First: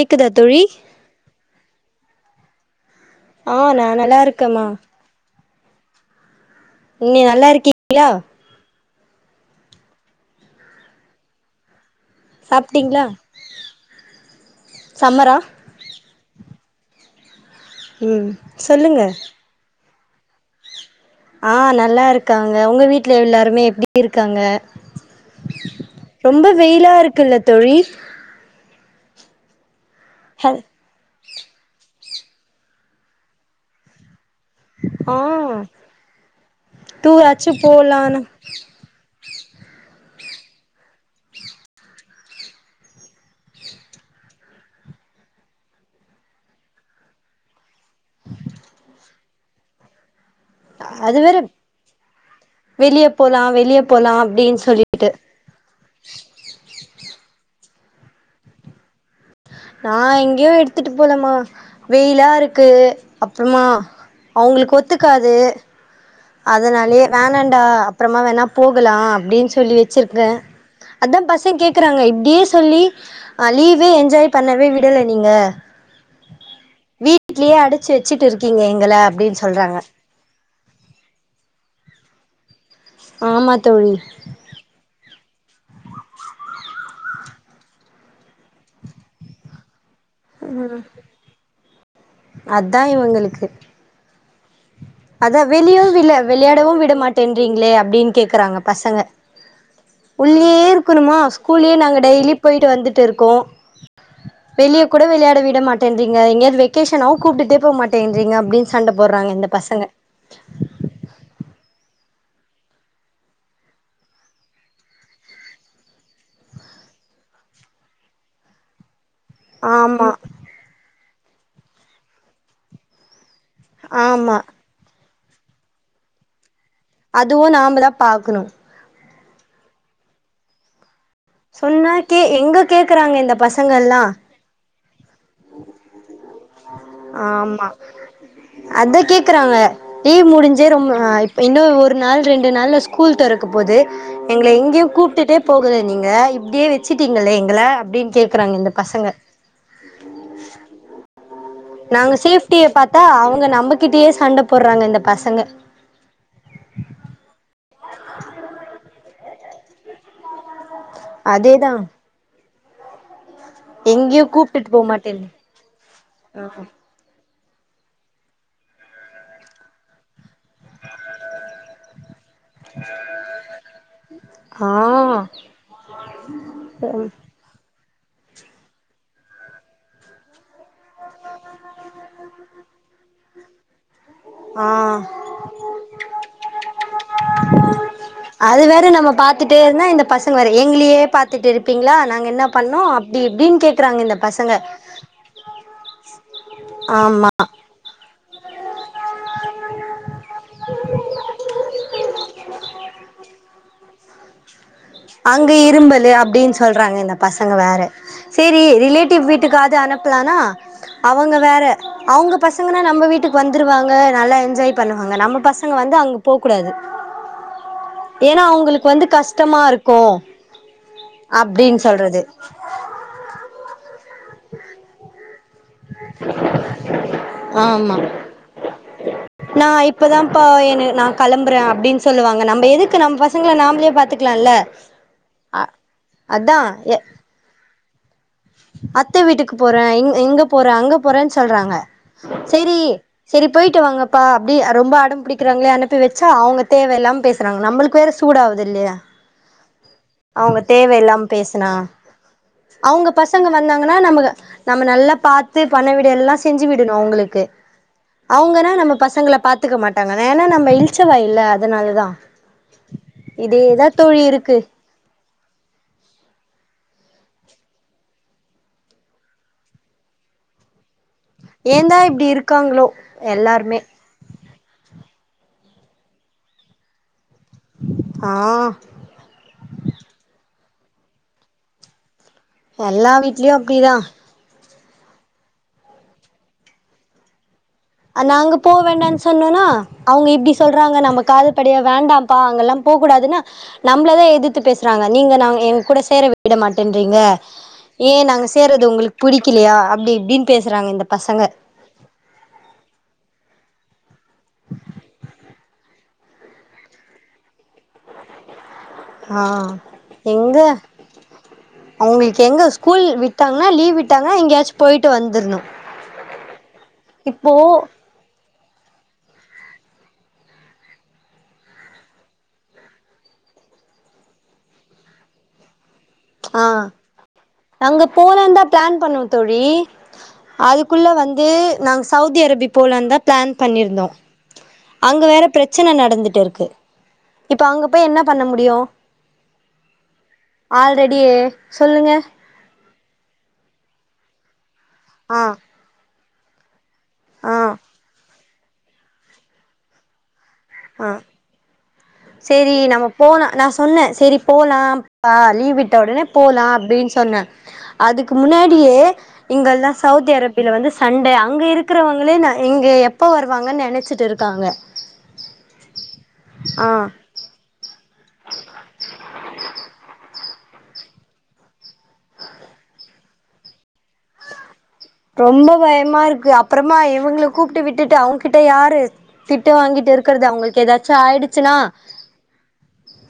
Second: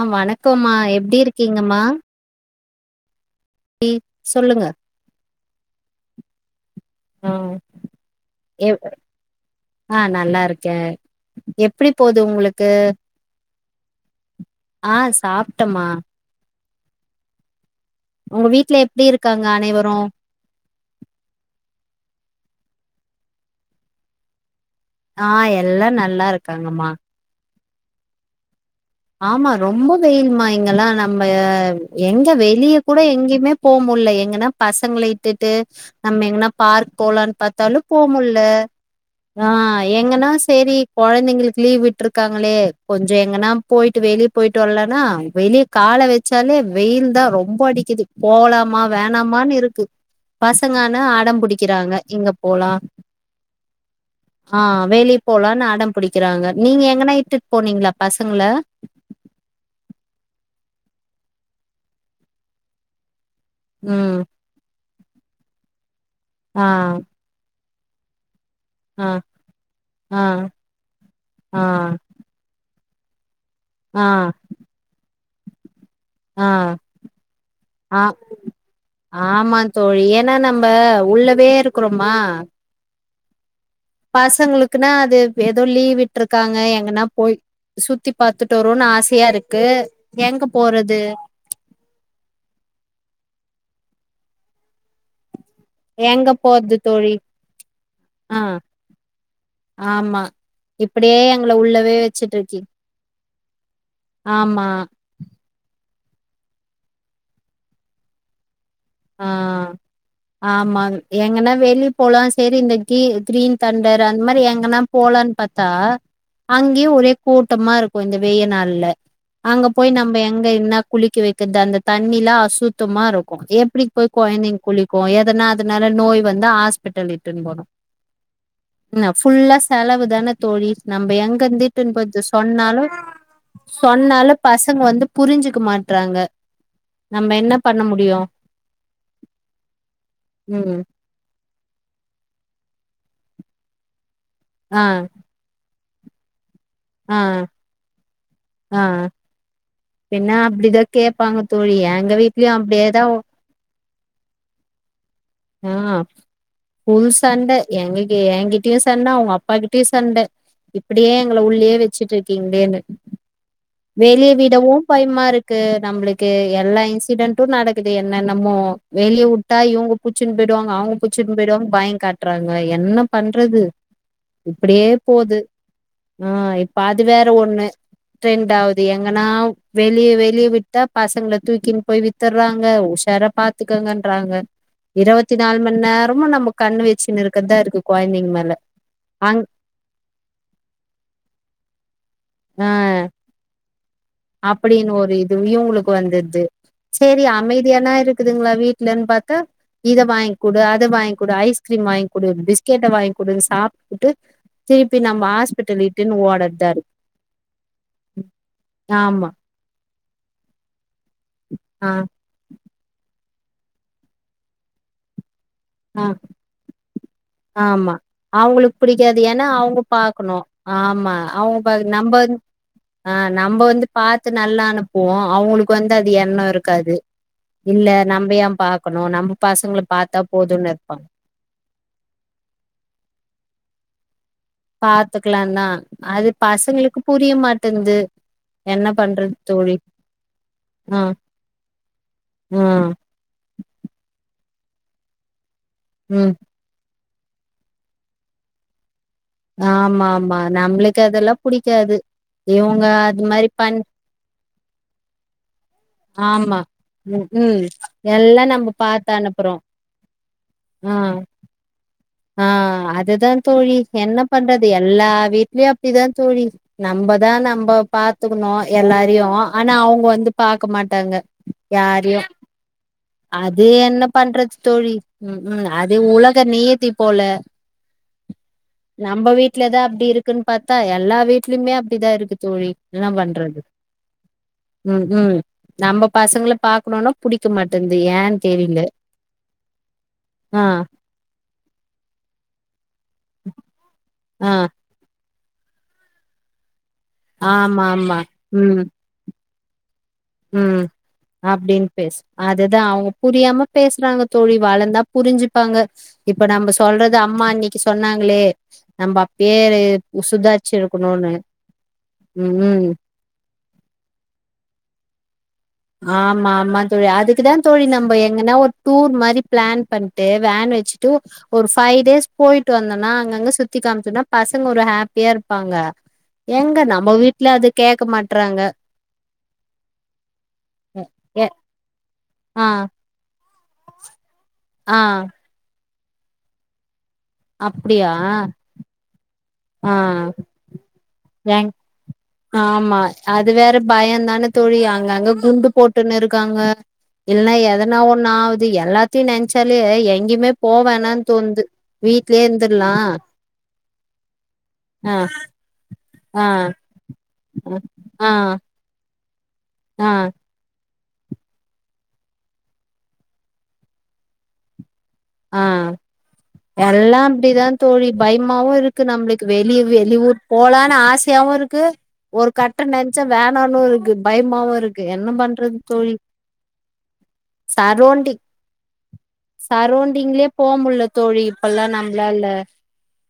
ஆஹ் தோழி வணக்கம்மா எப்டி இருக்கீங்கம்மா ஆஹ் நான் சொல்லுங்க நல்லாருக்கேமா நீங்க நல்லாருக்கீங்களா ஆஹ் நல்லாருக்கே எப் எப்டி போது உங்களுக்கு சாப்ட்டீங்களா ஆ சம்மரா சாப்ட்டமா ம் உங்க வீட்டு்ல சொல்லுங்க எப்படி இருக்காங்க அனைவரும் ஆ நல்லா இருக்காங்க உங்க வீட்டு்ல எல்லாருமே எப்படி இருக்காங்க ஆ எல்லாம் நல்லா ரொம்ப இருக்காங்கம்மா வெயிலா இருக்குல்ல தோழி ஆமா ரொம்ப வெயில் மா ஹல் இங்கலா நம் நம்ம எங்க வெளிய கூட எங்கேயுமே போ முடில எங்கனா பசங்களை ஆ இட்டுட்டு நம்ம எங்கன்னா பார்க் டூர் போலாம்னு ஆச்சு பார்த்தாலும் போலான்னு போமுடியல ஆ எங்கன்னா செரி குழந்தைங்களுக்கு லீவ் விட்டுருக்காங்களே கொஞ்சோ எங்கன்னா போயிட்டு வெளியே போயிட்டு வரலன்னா வெளியே கால வச்சாலே வெயில் தான் ரொம்ப அடிக்குது போலாமா வேண் னாமான் இருக்கு பசங்க ஆனா அது வேற அடம் புடிக்குறாங்க இங்க போலா வெளிய போலா வெளிய போலா ஆ அப்டின்னு சொல்லிட்டு வெளி போலானு அடம்புடிக்கிறாங்க நீங்க எங்கனா இட்டுட்டு போனிங்ளா பசங்கள நா எங்கயு எடுத்துட்டு போலமா வெயிலா இருக்கு அப்புறமா ம் அவங்களுக்குத் த்துக்காது ஆ அதனாலயே வேணடா அப்புறமா வேணா போகலாம் ஆ அப்படின்னு சொல்லி ஆ வச்சிருக்கேன் அதான் ஆ பசங் கேகறாங்க இப்டியே சொல்லி அ லீவே ஆ என்ஜாய் பண்ணவே விடல நீங்க ஆ ஆ வீட்லயே அடச்சு ஆ வச்சுட்டு இருக்கீங்க எங்கள அப்டின்னு ஆமா சொல்றாங்க தோழி ஏன்னா நம்ப உள்ளவே இருக்றோமா ஆ மத்த பசங்களுக்குனா அது ஏதோ லீவி்ட்டு ருக்காங்க எங்கனா போய் சுத்தி பாத்துட்டு வருவோனு ஆசையா இருக்கு எங்க போறது அதான் இவங்களுக்கு அதான் வெளியும் விள எங்க போறது விளையாடவும் விட தோழி மாட்டேன்றீங்களே அப்டின்னு ஆ கேக்குறாங்க பசங்க ஆமா உள்ளயே இருக்கணுமா இப்டியே எங்கள ஸ்கூலயே உள்ளவே நாங்க டெய்லி வச்சுட்ருக்கி போயிட்டு வந்துட்டு இருக்கோ ஆமா வெளிய கூட விளையாட விட மாட் டேன்றீங்க எங்கயாவ்து வெக்கேஷனாவும் கூப்பிட்டு போமாட்டேன்றீங்க அப்டின்டு சண்ட ஆ போட்றாங்க இந்த பசங்க ஆமா எங்கன்னா வெளி போலா சரி இந்த கீ கிரீன் தண்டர் அந்த மாரி எங்கன்னா போலன்னு பாத்தா அங்கேயும் ஒரே கூட்டமா இருக்கும் இந்த வெயநாள்ல அங்க போய் ஆமா நம்ம எங்க என்ன குளிக்க வைச் கு அந்த தண்ணிலா அசுத்தமா இருக்கும் எப்டி போய் ஆமா கொழந்தங்க குளிக் கு எதனா அதனால நோய் வந்து ஆஸ் அதுவும் நாம தான் பாக்கணும் என்ன ஃபுல்லா செலவு தான தோழி நம்ம சொன்னா எங்கந்துட்டுன்னு கே போற்து எங்க சொன்னாலும் கேக்குறாங்க இந்த பசங்கல்லா சொன்னாலும் பச பசங்க வந்து புரிஞ்சுக்க மாட்றாங்க நம்ம என்ன பண்ண முடியும் அதான் கேக்குறாங்க லீவ் முடிஞ்சே ரொம்ப இப் இன்னு ஒரு நாள் ரெண்டு நாள் ஸ்கூ ஸ்கூல் தெறக்க போது எங்கள ஆ எங்கேயும் கூப்புட்டுட்டே போக [unintelligible] நீங்க இப் அப்டியே ஆ வச்சுட்டீங்களே எங்கள அப்டின் கேக்குறாங்க இந்த ஆ பசங்க பின்ன அப்டிதா கேப்பாங்க தோழி எங்க நாங்க வீட்லயு சேஃப்டிய பாத்தா அப்டியேதா அவுங்க நமக் கிட்டியே சண்ட போட்றாங்க இந்த பசங்க ஆ ஃபுல் சண்ட எங்கிகெ என்கிட்டயு சண்ட அவுங்கப்பா கிட் டியு சண்ட இப்டியே எங்கள அதேதா உள்ளயே வெச்சிட்ருக்கீங்ளேன்னு எங்கேயு வெளிய கூப்ட்டுட்டு விடவு போ பயமா மாட்டேன்னு இருக்கு நம்ளுக்கு எல்லா இன்சிடன்ட் டு நடக்குது என்னென்னமோ வெளிய வுட்டா இவுங்க பு புச்சுன் போயிடுவாங்க அவுங்க புச்சுன்னு போயிடுவாங்க பயங் காட்றாங்க என்ன பண்றது இப்டியே ஆ போது ஆ இப்ப அது வேற ஒண்ணு ட்ரெண்டாவுது எங்கனா வெளிய வெளிய விட்டா பசங்ள தூக்கின் போய் வித்தர்றாங்க உஷாரா பாத்துக்கங்கன் ஆ நேரமு நம்ம கண்ணு வச்சுன்னு இருக்கதா இருக்கு கொழந்தைங்க மேல அது வேற நம்ம அங் பாத்துட்டே இருந்தா இந்த பசங்க வேற எங்ளையே பாத்துட்டிருப்பீங்ளா நாங் என்னா பண்ணோ அப்டி இப்டின் கேட் அப்படின்னு ஒரு இது வியு உங்களுக்கு வந்துர்து சரி ஆமா அமைதியானா இருக்குதுங்ளா வீட்ல ம் பாத்தா இத வாய்ங்குடு அத வாய்ங்குடு ஐஸ்க்ரீம் வாய்ங் குடு பிஸ்கேட்ட வாய்ங்குடு சாப்டுட்டு அங்க இரும்பலயா அப்டின் இருக்கு சொல்றாங்க இந்த பசங்க வேற சேரி ரிலேட்டிவ் ஆமா வீட்டுக்காது அனுப் ப்ளானா அவுங்க வேற ஆ அவுங்க பசங்கனா நம்ம வீட்டுக் கு வந்துருவாங்க நல்லா என்ஜாய் பண்ணுவாங்க நம்ம பச ங்க வந்து ஆ அங்க போ கூடாது ஆமா ஏனா அவங்களுக்கு அவுங்களுக்கு வந்து புடிக்காது ஏன்னா கஷ்டமா அவங்க இருக் பாக்கணு ஆமா அவுங்க ப நம்ப சொல்றது வந்து ஆ நம்ப வந்து பாத்து நல்லா அனுப்புவோ அவுங்களுக்கு வந்து அது எண்ணோ இருக்காது இல்ல ஆமா நம்ப ஏ பாக்கணு நம்ப பசங்கள பாத்தா போ போதுன்னு எனு நா இருப்பாங்க கிளம்புற அப்டின் சொல்லுவாங்க நம்ப எதுக்கு நம்ம பசங்கள நாம்லே பாத்துக் பாத்துக்லாந்தா அது அதா எ பசங்களுக்கு புரிய மாட்டின்து அத்த வீட்டுக்கு போற இங் இங்க போற அங்க ஆ போறனு சொல்றாங்க சேரி ஆ செரி போய்ட்டு வாங்கப்பா அப்டி ரொம்ப அடம்புடிக்கு ராங்களே அனுப்பி வெச்சா ம் அவுங்க தேவயில்லாம பேசுறாங்க நம்ளுக்கு வேற சூடாவுதில்லயா ஆமா ஆமா நம்மளுக்கு அதெல்லா பேசுனா புடிக்காது இவங்க அவங்க அது பசங்க மாரி பண் வந்தாங்கன்னா நம்ம நம்ம நல்லா பாத்து பணி விட எல்லா ஆமா செஞ்சு விடணு ம் அவுங்களுக்கு ம் எல்லா அவுங்கன்னா நம்ம பாத்து பசங்கள அனுப்புறோ பாத்துக்க மாட்டாங்க ஏனா நம்ம ஆ இல்ச்சவாயில்ல அதனாலதா ஆ அதுதா தோழி இதேதா என்ன தோழி இருக்கு பண்றது எல்லா எல்லா வீட்லயு அப்படிதான் தோழி நம்மதான் நம்ம பாரத்துக்கணும் எல்லாரையும் ஆனா அவங்க வந்து பாக்க மாட்டாங்க ஏந்தா யாரையு இப்படி இருக்காங்களோ அது எல்லாருமே என்ன பண்றது தோழி ம் அது உலக நியதி போல ஆ நம்ம வீட்லதான் அப்படி இருக்குன்னு பார்த்தா எல்லா வீட்லயுமே அப்படிதான் இருக்கு தோழி என்ன எல்லா பண்றது வீட்லயும் அப்படிதான் ம் ம் நம்ம பசங்க பாக்கணும்னா புடி நாங்க போ வேண்டன்னு சொன்னோனா அவங்க இப்படி ஆ சொல்றாங்க நம காது அப்படியா வேண்டாம்ப்பா அங்கெல்லாம் போக கூடாதுன்னா நம்மள ஆ எதிர்த்து பேசுறாங்க நீங்க நாங்க எங்க கூட சேர விடமா [unintelligible] ன்றீங்க ஆமா ஆமா ஏன் நாங்க ம் சேர்றது உங்களுக்கு பிடி ல்லையா அப் ம் அப்படின்னு பேச அதுதான் அவன் புரியாம பேசுறாங்க தோழி வளர்ந்தா புரிஞ்சு இருப்பாங்க இப்ப நம்ம சொல்றது அம்மா அன்னைக்கு சொன்னாங்களே நம்ம ஆ அப்பயே எங்க சுதாரிச்சு இருக்கணும்னு அவங்களுக்கு எங்க ம் ஸ்கூல் விட்டாங்கன்னா லீவ் விட்டாங்கன்னா எங்கயாச்சும் போயிட்டு வந்து தணும் ஆமா ஆமா தோழி அதுக்குதான் தோழி நம்ப எங்கன்னா ஒரு டூர் மாரி பிளான் பண்ணிட்டு வேன் வச்சுட்டு ஒரு பஃபைவ் டேஸ் போயிட்டு வந்தோனா அங்கங்க சுத்தி காமிச்சோம்னா பசங்க ஒரு ஹாப்பியா இருப்பாங்க ஆ எங்க நம்ம வீட்ல அது அங்க கேக்க மாட்றாங்க போலந்தா பிளான் பண்ணுவோம் தோழி அதுக்குள்ளே எ வந்து நாங்க சவுதி ஆ அரேபி போல இருந்தால் ன் பண்ணியிருந்தோம் ஆ அங்க வேற பிரச் பிரச்சனை நடந்துட்டு இருக்கு இப்ப அங்க போய் அப்டியா என்ன பண்ண முடியும் ஆ ரெடியே எங் சொல்லுங்க ஆமா அது வேற பயம்தான தோழி அங்க அங்க ஆ குண்டு போட்ட நெரு க்காங்க இல்னா ஆ எத ந ஒன்னாவ்து இது எல்லாத்தையு நெனச்சாலே எங்கயுமேப் போவேனானு தோந்து சரி நம்ம போலா நா சொன்னே சரி ஆ போலாம்ப்பா லீவ் விட்டோ உடனே ஆ போலா அப்டின்னு சொன்ன ஆ அதுக்கு முன்னாடியே இங்கல்லா ஆ ஆ சவுதி அரேபில வந்து ஸ் சண்ட அங்க இருக்கிறவங்களே நா இங்க எப்போ வருவாங்கன்னு நெனச்சிட்டு இருக்காங்க ஆ ஆ எல்லா அப்படிதா தோழி பயமாவு இருக்கு நம்மளுக்கு வெளிய வெளியூர் போலானு ஆசையாவு இருக்கு ஒரு கட்டணன் ச்ச வேணானு இருக்கு பயமாவு இருக் ரொம்ப பயமா இருக்கு அப்புறமா இவங்கள கூப்பிட்டு விட்டுட்டு சரோண்டிங் அவங்ககிட்ட யாரு திட்டு வாங்கிட்டு இருக் சரோண்டிங்லயே கிறது போ அவங்களுக்கு முல்ல ஏதாச்சும தோழி ஆயிடுச்சுன்னா இப்பல்லா நம்ளால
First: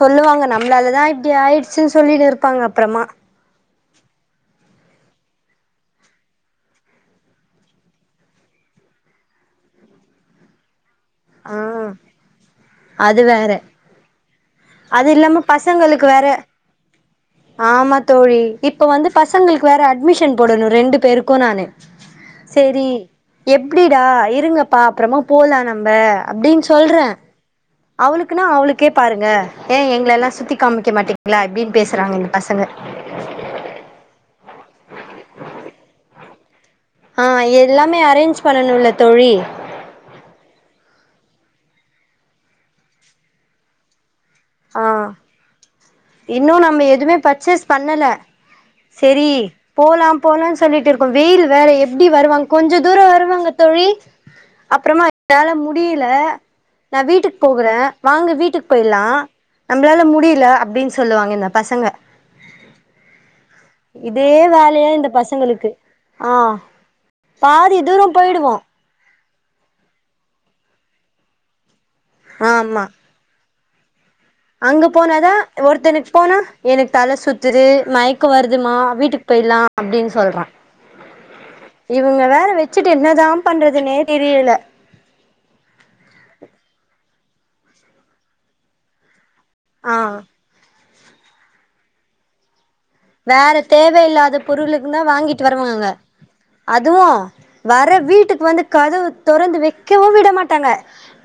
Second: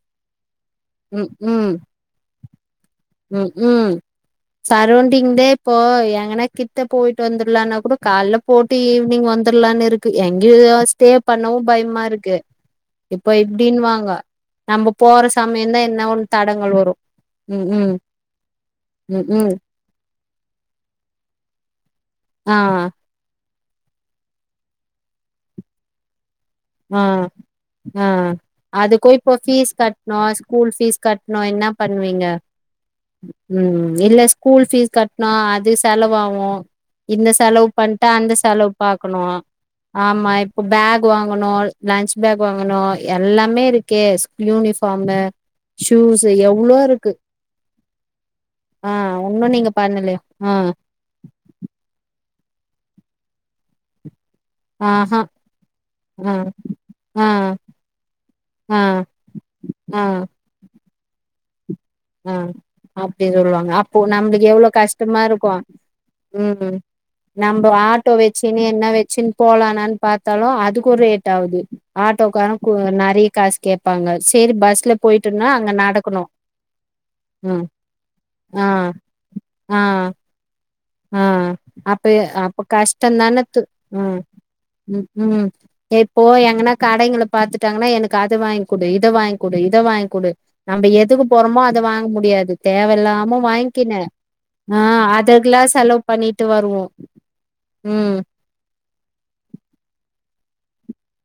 சொல்லுவாங்க நம்மளாலதா ம் இப்டி ம் ஆயிடுச்சுன்னு சொல்லின்னு இருப்பாங்க அப்புறமா சரெளண்டிங்லே இப்போ எங்கன்னா கித்த போயிட்டு வந்துலான்னா கூட கால போட்டு ஈவினிங் வந்துரலான்னு இருக்கு எங்யோஸ் டே ஆ பண்ணவும் பயமா இருக்கு அது இப்ப வேற இப்டின்னுவாங்க நம்ம அது போற இல்லாம சமயம்தா பசங்களுக்கு என்ன வேற ஒண்ணு தடங்கள் வரும் உம் உம் ஆமா தோழி இப்ப வந்து உம் உம் பசங்களுக்கு வேற அட்மிஷன் போடணு ரெண்டு பேருக்கு நானு ஆ ஆ செரி எப்டிடா இருங்கப்பா அப்புறமா போலானாம் ம்ப அப்டின்னு ஆ சொல்றே ஆ அவளுக்குன்னா அவளுக்கே அதுக்கோ பாருங்க இப்ப பீஸ் ஏ எங்கள கட்ணு எல்லா சுத்தி ஸ்கூல் காமிக்க பீஸ் கட்ணு மாட்டீங்களா என்ன இப்டின்னு பேசுறாங்க பண்ணுவிங்க இந்த பசங்க ம்ம் இல்ல ஸ்கூல் பீஸ் கட்ணா அது செலவா ஆவு ஆ இந்த செலவு எல்லாமே பண்ட்டா அந்த அரேஞ்ச் செலவு பண்ணணுல்ல பாக்கணு தோழி ஆமா இப்ப பேக் [unintelligible] லன்ச் பேக் வாங்கணு எல்லாமே இருக்கே ஸ் ஆ இன்னு எவ்ளோ நம்ம இருக்கு எதுவுமே பர்ச்சேஸ் பண்ணல ஆ செரி ஒன்னு நீங்க போலா பண்ணலயா ஆ போலாம்னு சொல்லிட்ருக்கோ வெயில் வேற எப்டி வருவாங் கொஞ்சோ தூரோ வருவாங்க தோழி அப்றமா ஆஹா என்னால முடில ஆ நா ஆ வீட்டுக்கு போகற வாங்க வீட்டுக்கு ஆ போய்லா ஆ நம்ளால முடியில அப்டின் சொல்லுவாங்க இந்தப் பசங்க ஆ அப் அப்டி சொல்வாங்க அப்போ இதே நம்ளுக்கு எவ்ளோ வேலையா இந்த கஷ்டமா இருக்கு பசங்களுக்கு ஆ ம்ஹூம் நம்ம பாதி தூரோ ஆட்டோ போயிடுவோ வெச்சுன்னு என்ன வெச்சுன்னு போலானானு பாத்தாலும் அதுக்கு ஒரு ரேட் ஆவுது ஆட்டோக்கார கு ஆமா நெறய காசு கேப்பாங்க சேரி அங்க பஸ்ல போனாதா போயிட்டோனா அங்க ஒருத்தனுக்கு நடக்கணு போனா எனக்கு தல சுத்துது ம் மயக்க ஆ வருதுமா வீட்டுக்கு போயிலாம் ஆ அப்டின்னு சொல்றான் ஆ அப்ப அப்ப வச்சுட்டு கஷ்ட என்னதா தான து பண்றதுன்னே ம் தெரியல ம் இப்போ எங்கனா கடைங்கள் பாத்துட்டாங்கன்னா எனக்கு அத வாங்கிக்குடு இத வாங்கி கொடு இத ஆ வாங்கி கொடு நம்ம ஏத் எதுக்கு போறோமோ அத வாங்க முடியாது தேவயில்லாம வேற வாங்கிக்கினு தேவையில்லாத ஆ பொருளுக்குநா வாங்கிட்டு அதெல்லா வருவா ங்க செலவு பண்ணிட்டு வருவோ அதுவு வர ம் வீட்டுக்கு வந்து கதவு தொறந்து வெக்கவு விட மாட் தங்க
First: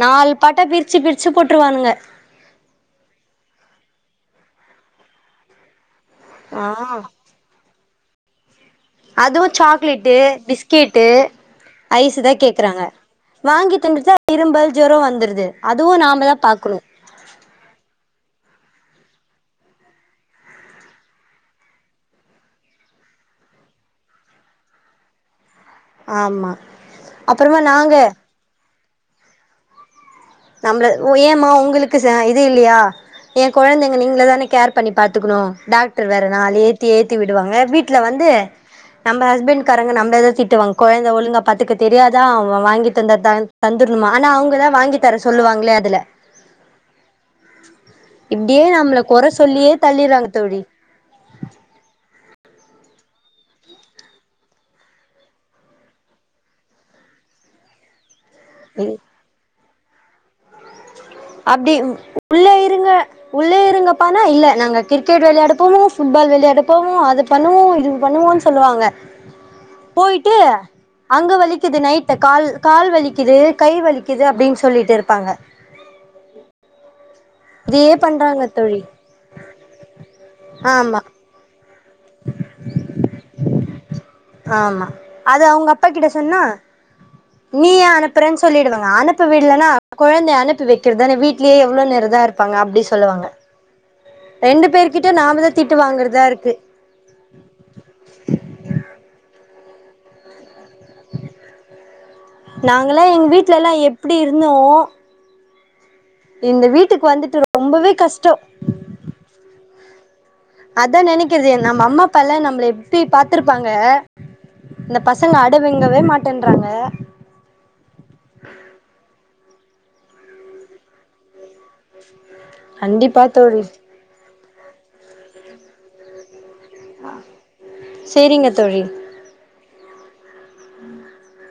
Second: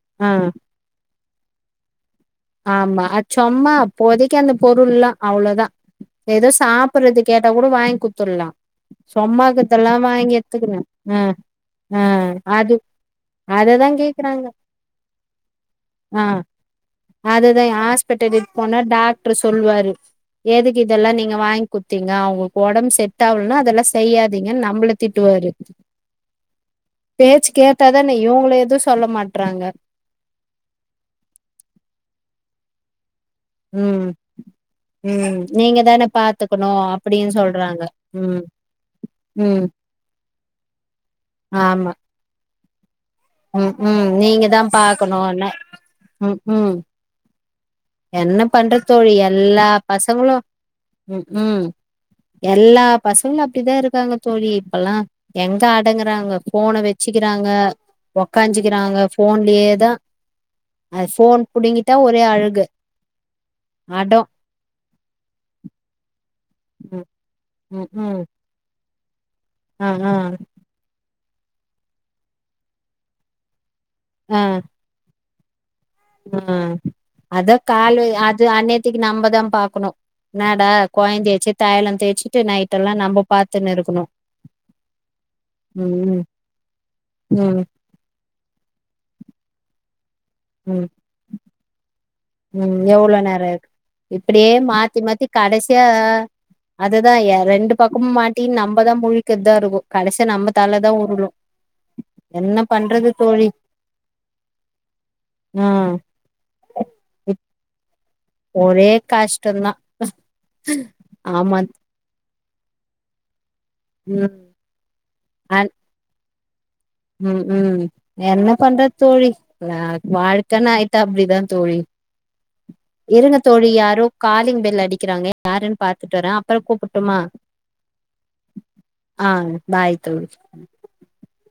நாலு ஆ பாட்ட பிரிச்சு பிரிச் வச்சு போட்ருவானுங்க ஆமா சொம்மா அப்போதைக்கு அந்த பொருள்லா அவ்ளோதான் ஏதோ ஆ சாப்படுறது கேட்டாகு கூட வாங்கி குத்தர்லாம் அதுவு சாக்லேட்டு பிஸ்கெட்டு அ, அ ஐஸ் தா அது கேக்கறாங்க வாங்கி அததான் தந்துது கேக்குறாங்க. இரும்பல் ஜொரம் வந்துடுது அதுவு நாம தா பாக்கணு அததா ஹாஸ்பிட்டலக்கு போனா டாக்டர் சொல்வாரு எதுக்கு இதெல்லா நீங்க வாங்கிக்குத்தீங்க அவங்ளுக்கு ஒடம்பு செட் ஆலன்னா அதெல்லா செய்யாதீங்கன்னு நம்மள திட்டுவாரு ஆமா பேச்சு அப்புறமா நாங்க கேட்டாதானே இவங்கள எதவு சொல்ல மாட்றாங்க நம்மள ஏமா உங்களுக்கு இது இல்லயா என் கொழந்தைங்க ம், நீங்களதான கேர் பண்ணி ம் பாத்துக்கணு நீங்க டாக்டர் தானே வேற நாளு பாத்துக்கணும் ஏத்து ஏத்தி அப்படின்னு விடுவாங்க சொல்றாங்க. வீட்ல வந்து ம், நம்ம ம் ஹஸ்பண்ட் காரங்க நம்மளே தா திட்டுவாங்க கொழந்தை ஒழுங்கா பாத்துக்க ஆமா. தெரியாதா வாங்கிட் தந்த ம், ம் தந்தர்ணுமா ஆனா நீங்க அவங்க தா வாங்கி த [unintelligible] ம் ம் என்ன இப்டியே பண்ற நம்மள தோழி கொற எல்லா சொல்லியே தள்ளிறாங்க பசங்களும் தோழி ம்ஹும் எல்லா பசங்களும் அப்டிதான் இருக்காங்க தோழி இப்பல்லாம் எங்க அடங்குறாங்க போன வெச்சுக்கிறாங்க உக்காஞ்சுக்கிறாங்க போன்லேயே த அது ஃபோன் அப்டி புடிங்கிட்டா ஒரே அழுகு உள்ள உள்ளேயேருங்கப்பானா அடோ இல்ல நாங்க கிரிக்கெட் விளையாட போனோ ஃபுட்பால் விளையாட இப்பவும் ம் அது பண்ணுவோம் ம் இது ம் பண்ணுவோன் சொல்லுவாங்க ஆ ங்க ஆ போயிட்டு அங்க வலிக்குது நைட்ல கால் கால் வலிக்குது கை வலிக்குது அப்டின்னு சொல்லிட்டுருப்பாங்க உம் இதையே அதாக்கால அது பண்றாங்க தோழி அன்ணேத்தைக்கு நம்பதான் பாக்கணும் என்னடா ஆமா கோயந்தையச்ச தயலம் தேய்ச்சிட்டு நைட்டெல்லாம் நம்பா பாத்துனுருக்கனும் ஆமா அது அவ்ங்க அப்பா கிட்ட சொன்னா ம் நீ ஏன் அனுப்புறன் சொல்லிடுவாங்க அனுப்ப விடலன குழந்தையனுப்பி வைக்கிறதான வீட்லயே எவ்ளவ் நேரந்தா இரு உம் எவ்ளோ நேரம் ருக் இப்படியே ரெண்டு மாத்தி பேர்கிட்ட மாத்தி நாம தா திட்டு கடைசியா வாங்குறதா இருக்கு அதுதான் ரெண்டு பக்கமும் மாட்டின்னு நம்பதான் மு ளிக்கதாருகும் கடசியா நம்ப பண்றது நாங்கலாம் எங்க தோழி வீட்லல்லாம் எப்டியிருந்தோம் ஹம் ரொம்பவே கஷ்ட ஒரே கஷ்டந்தா அதா நெனைக்கிறது ஆமா நம்ம அம்மா அப்பால்லா எப்டி பாத்திருப்ப பாங்க ம் இந்த பசங்க அடவேங்கவே மாட் டேன்றாங்க உம் உம் என்ன பண்றத் தோழி வா வாழ்க்கன்னாயிட்டா அப்டிதான் தோழி இருங்க தோழி யாரோ காலிங் பெ ல் யடிக்கிறாங்க யாருன் பாத்துட்டு வரேன் சேரிங்க தோழி ஆ பாய் தோழி [inaudible] [unintelligible]